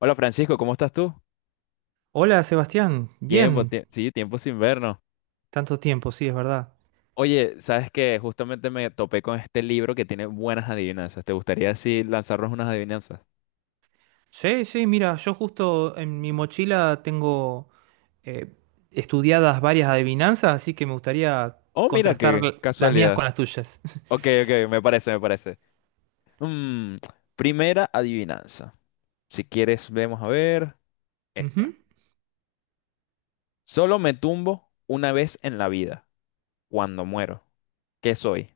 Hola Francisco, ¿cómo estás tú? Hola Sebastián, Tiempo, bien, tie- sí, tiempo sin vernos. tanto tiempo, sí, es verdad. Oye, sabes que justamente me topé con este libro que tiene buenas adivinanzas. ¿Te gustaría así lanzarnos unas adivinanzas? Sí, sí, mira, yo justo en mi mochila tengo eh, estudiadas varias adivinanzas, así que me gustaría Oh, mira contrastar qué las mías casualidad. con las tuyas. Ok, ok, me parece, me parece. Mm, Primera adivinanza. Si quieres, vemos a ver Ujú. esta. Solo me tumbo una vez en la vida, cuando muero. ¿Qué soy?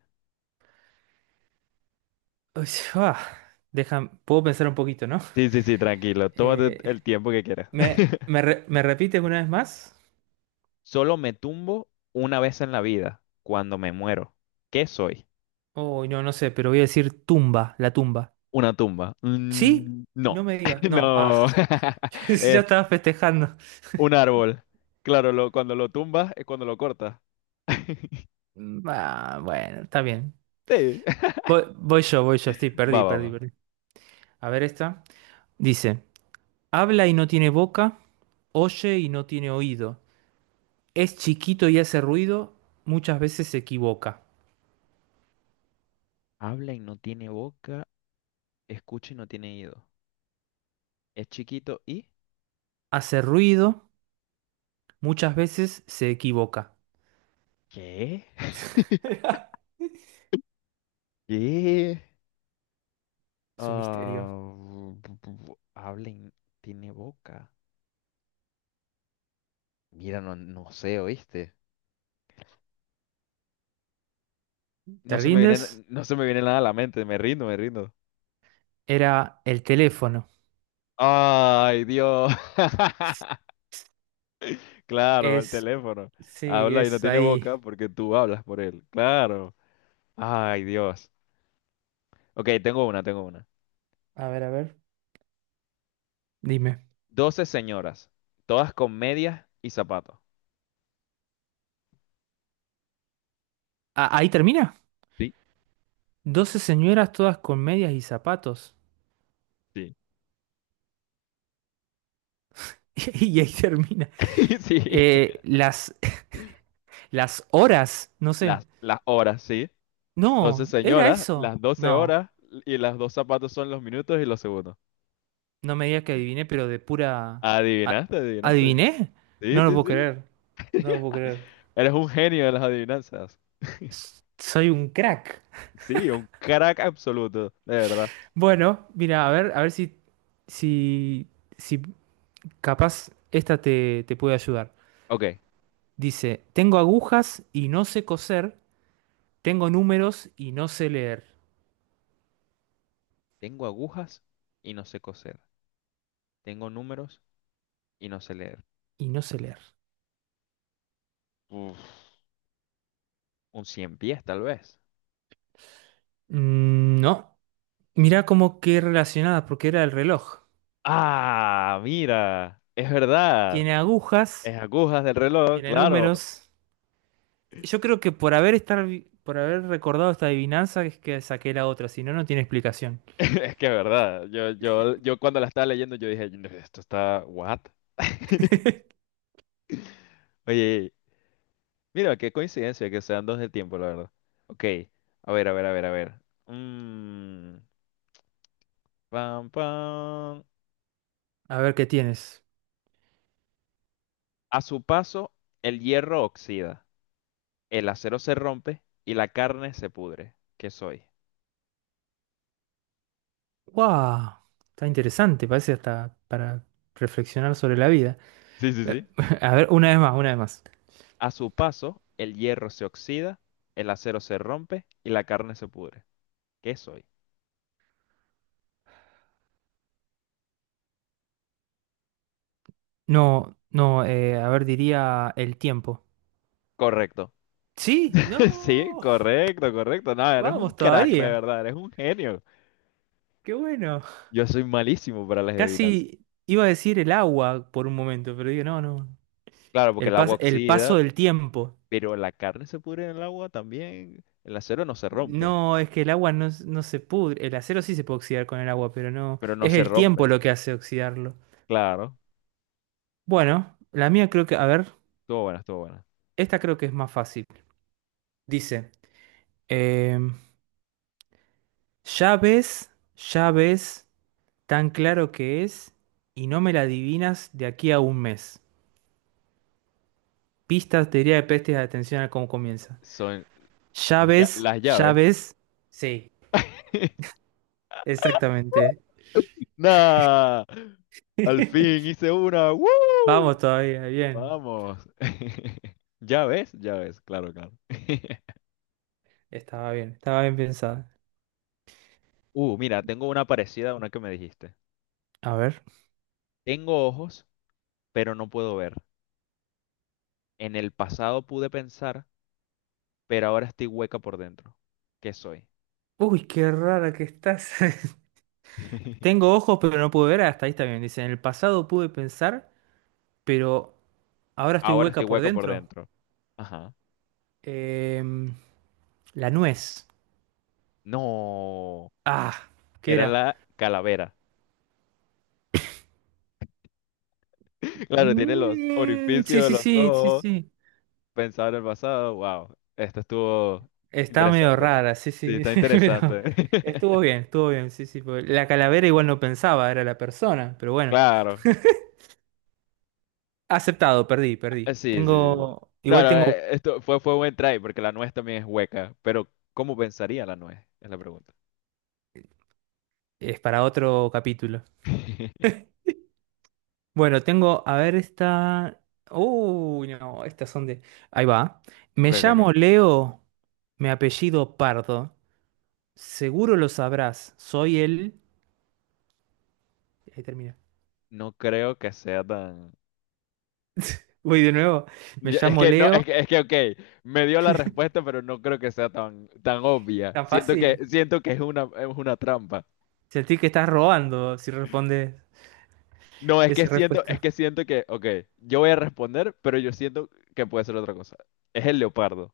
Uy, ah, puedo pensar un poquito, ¿no? Sí, sí, sí, tranquilo. Tómate Eh, el tiempo que quieras. Me repites una vez más? Solo me tumbo una vez en la vida, cuando me muero. ¿Qué soy? Oh no, no sé, pero voy a decir tumba, la tumba. Una tumba. ¿Sí? Mm, no, No me digas, no, ah, no. ya Es estaba festejando. un árbol. Claro, cuando lo tumbas es cuando lo cortas. Ah, bueno, está bien. Sí. Voy yo, sí, Va, perdí, va, perdí, va. perdí. A ver esta. Dice, habla y no tiene boca, oye y no tiene oído. Es chiquito y hace ruido, muchas veces se equivoca. Habla y no tiene boca, escucha y no tiene oído. Es chiquito y. Hace ruido, muchas veces se equivoca. ¿Qué? ¿Qué? Es un misterio. Ah, habla y tiene boca. Mira, no, no sé, ¿oíste? No ¿Te se me rindes? viene, no se me viene nada a la mente, me rindo, me rindo. Era el teléfono. Ay, Dios. Claro, el Es, teléfono. sí, Habla y no es tiene ahí. boca porque tú hablas por él. Claro. Ay, Dios. Ok, tengo una, tengo una. A ver, a ver. Dime. 12 señoras, todas con medias y zapatos. Ah, ahí termina. Sí, Doce señoras todas con medias y zapatos. sí. Y ahí termina. Sí, Eh, las Las horas, no sé. las horas, sí. Doce No, era señoras, eso. las 12 No, horas y las dos zapatos son los minutos y los segundos. no me digas que adiviné, pero de pura... a- Adivinaste, adivinaste. ¿Adiviné? Sí, No lo sí, puedo sí. creer. No lo puedo creer. Eres un genio de las adivinanzas. Soy un crack. Sí, un crack absoluto, de verdad. Bueno, mira, a ver si, si capaz esta te puede ayudar. Ok, Dice, tengo agujas y no sé coser, tengo números y no sé leer. tengo agujas y no sé coser. Tengo números y no sé leer. Y no sé leer. Uf, un cien pies, tal vez. Mm, no, mira como que relacionada, porque era el reloj. Ah, mira, es verdad. Tiene agujas. Es agujas del Y reloj, de claro. números, yo creo que por haber estar, por haber recordado esta adivinanza es que saqué la otra, si no, no tiene explicación. Es que es verdad. Yo cuando la estaba leyendo, yo dije, "No, esto está, what? Oye, mira, qué coincidencia que sean dos de tiempo, la verdad. Ok, a ver, a ver, a ver, a ver. Mm, Pam, pam. A ver qué tienes. A su paso, el hierro oxida, el acero se rompe y la carne se pudre. ¿Qué soy? ¡Wow! Está interesante, parece hasta para reflexionar sobre la vida. Sí, sí, Eh, sí. A ver, una vez más, una vez más. A su paso, el hierro se oxida, el acero se rompe y la carne se pudre. ¿Qué soy? No, no, a ver, diría el tiempo. Correcto. ¿Sí? Sí, ¡No! correcto, correcto. No, eres un Vamos crack, de todavía. verdad, eres un genio. ¡Qué bueno! Yo soy malísimo para las adivinanzas. Casi iba a decir el agua por un momento, pero digo, no, no. Claro, porque el agua El oxida, paso del tiempo. pero la carne se pudre en el agua también. El acero no se rompe, No, es que el agua no, no se pudre. El acero sí se puede oxidar con el agua, pero no. pero no Es se el tiempo rompe. lo que hace oxidarlo. Claro, Bueno, la mía creo que. A ver, estuvo buena, estuvo buena. esta creo que es más fácil. Dice: em, ya ves, ya ves, tan claro que es, y no me la adivinas de aquí a un mes. Pistas, teoría de pestes, atención a cómo comienza. Son, Ya Las, lla- ves, las ya llaves. ves. Sí, exactamente. ¡Nah! Al fin hice una. ¡Woo! Vamos todavía, bien. Vamos. Llaves, llaves, claro, claro. Estaba bien, estaba bien pensada. Mira, tengo una parecida a una que me dijiste. A ver. Tengo ojos, pero no puedo ver. En el pasado pude pensar, pero ahora estoy hueca por dentro. ¿Qué soy? Uy, qué rara que estás. Tengo ojos, pero no puedo ver. Hasta ahí está bien. Dice, en el pasado pude pensar, pero ahora estoy Ahora estoy hueca por hueca por dentro. dentro. Ajá. Em, la nuez. No, Ah, ¿qué era era? la calavera. Claro, tiene los Mm, sí, orificios de sí, los sí, sí, ojos. sí. Pensado en el pasado, wow, esto estuvo Está medio interesante. rara, sí, Sí, sí. está Pero interesante. Estuvo bien, sí, sí. Porque la calavera igual no pensaba, era la persona, pero bueno. Claro. Aceptado, perdí, perdí. Sí, sí, sí. No, no, esto fue buen try porque la nuez también es hueca, pero ¿cómo pensaría la nuez? Es la pregunta. Es para otro capítulo. Bueno, tengo, a ver esta. Uy, no, estas son de. Ahí va. Me Ok, ok, llamo ok. Leo, mi apellido Pardo. Seguro lo sabrás. Soy el. Ahí termina. No creo que sea tan. Uy, de nuevo. Me Es llamo que no, Leo. Ok, me dio la respuesta, pero no creo que sea tan, tan obvia. Tan fácil. Siento que es una trampa. Sentí que estás robando si respondes No, esa es respuesta. que siento que, ok, yo voy a responder, pero yo siento que puede ser otra cosa. Es el leopardo.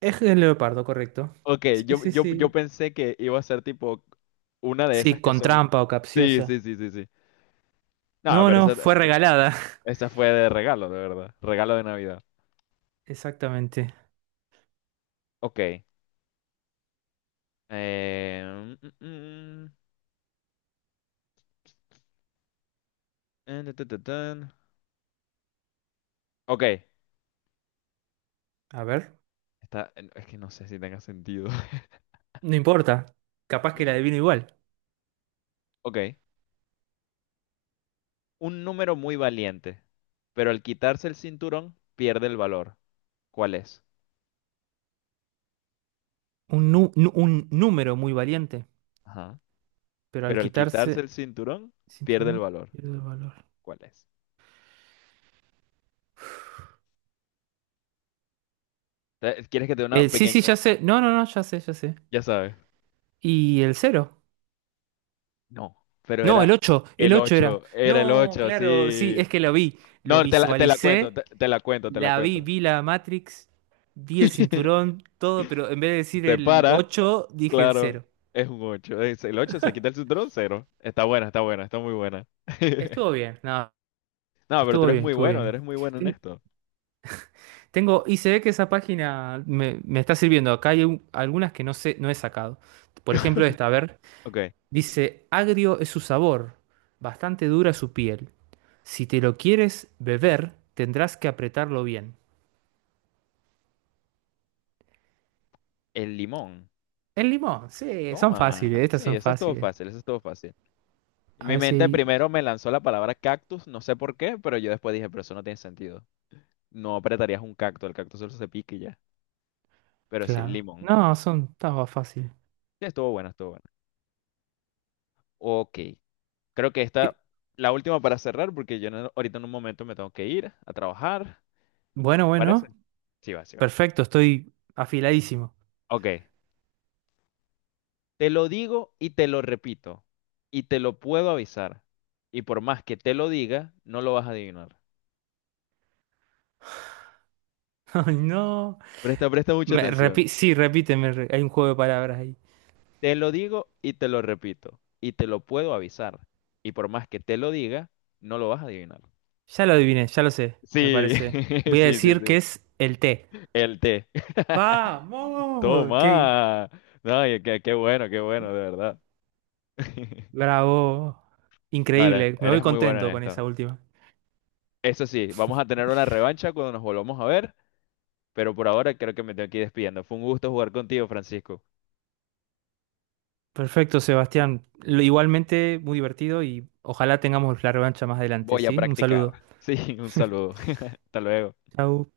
Es el leopardo, correcto. Ok, Sí, yo, sí, yo, yo sí. pensé que iba a ser tipo una de Sí, esas que con son. trampa o Sí, sí, capciosa. sí, sí, sí. No, No, pero no, esa, fue regalada. esa fue de regalo, de verdad. Regalo de Navidad. Exactamente. Ok. Eh... mm, mm, ta, ta, ta, tan. Ok. A ver, Es que no sé si tenga sentido. no importa. Capaz que la adivino igual. Ok. Un número muy valiente, pero al quitarse el cinturón pierde el valor. ¿Cuál es? Un número muy valiente, Ajá. pero al Pero al quitarse quitarse el cinturón pierde el cinturón valor. pierde valor. ¿Cuál es? ¿Quieres que te dé una El, sí, pequeña? sí, ya sé. No, no, no, ya sé, ya sé. Ya sabes. ¿Y el cero? No, pero No, el ocho el ocho era. Era el No, 8, claro, sí, sí. es que lo vi, lo No, te la cuento, visualicé, te la cuento, te la la vi, cuento. vi la Matrix, vi el cinturón, todo, pero en vez de decir Se el para, 8 dije el claro, cero. es un 8. Es el 8 se quita el cinturón, cero. Está buena, está buena, está muy buena. Estuvo bien, no, No, pero tú estuvo bien, estuvo bien. eres muy bueno en esto. Tengo, y se ve que esa página me está sirviendo. Acá hay algunas que no sé, no he sacado. Por ejemplo, esta, a ver, Ok, dice, agrio es su sabor, bastante dura su piel. Si te lo quieres beber, tendrás que apretarlo bien. el limón. El limón, sí, son fáciles, Toma. estas Sí, son eso es todo fáciles. fácil, eso es todo fácil. A Mi ver si mente hay- primero me lanzó la palabra cactus, no sé por qué, pero yo después dije, pero eso no tiene sentido. No apretarías un cactus, el cactus solo se pica y ya. Pero sí, claro. limón. No, son, estaba fácil. Sí, estuvo buena, estuvo buena. Ok, creo que esta, Sí. la última para cerrar, porque yo no- ahorita en un momento me tengo que ir a trabajar. Bueno, ¿Te parece? bueno, Sí va, sí va. perfecto, estoy afiladísimo. Ok, te lo digo y te lo repito, y te lo puedo avisar. Y por más que te lo diga, no lo vas a adivinar. No, Presta mucha atención. Sí, repíteme, re- hay un juego de palabras ahí. Te lo digo y te lo repito, y te lo puedo avisar. Y por más que te lo diga, no lo vas a adivinar. Ya lo adiviné, ya lo sé, me Sí, parece. Voy a sí, sí, decir sí. que es el té. El té. ¡Vamos! Toma. ¡Qué No, y qué bueno, de verdad. bravo! No, Increíble, me voy eres muy bueno contento en con esto. esa última. Eso sí, vamos a tener una revancha cuando nos volvamos a ver, pero por ahora creo que me tengo que ir despidiendo. Fue un gusto jugar contigo, Francisco. Perfecto, Sebastián. Igualmente, muy divertido y ojalá tengamos la revancha más adelante, Voy a ¿sí? Un practicar. saludo. Sí, un saludo. Hasta luego. Chau.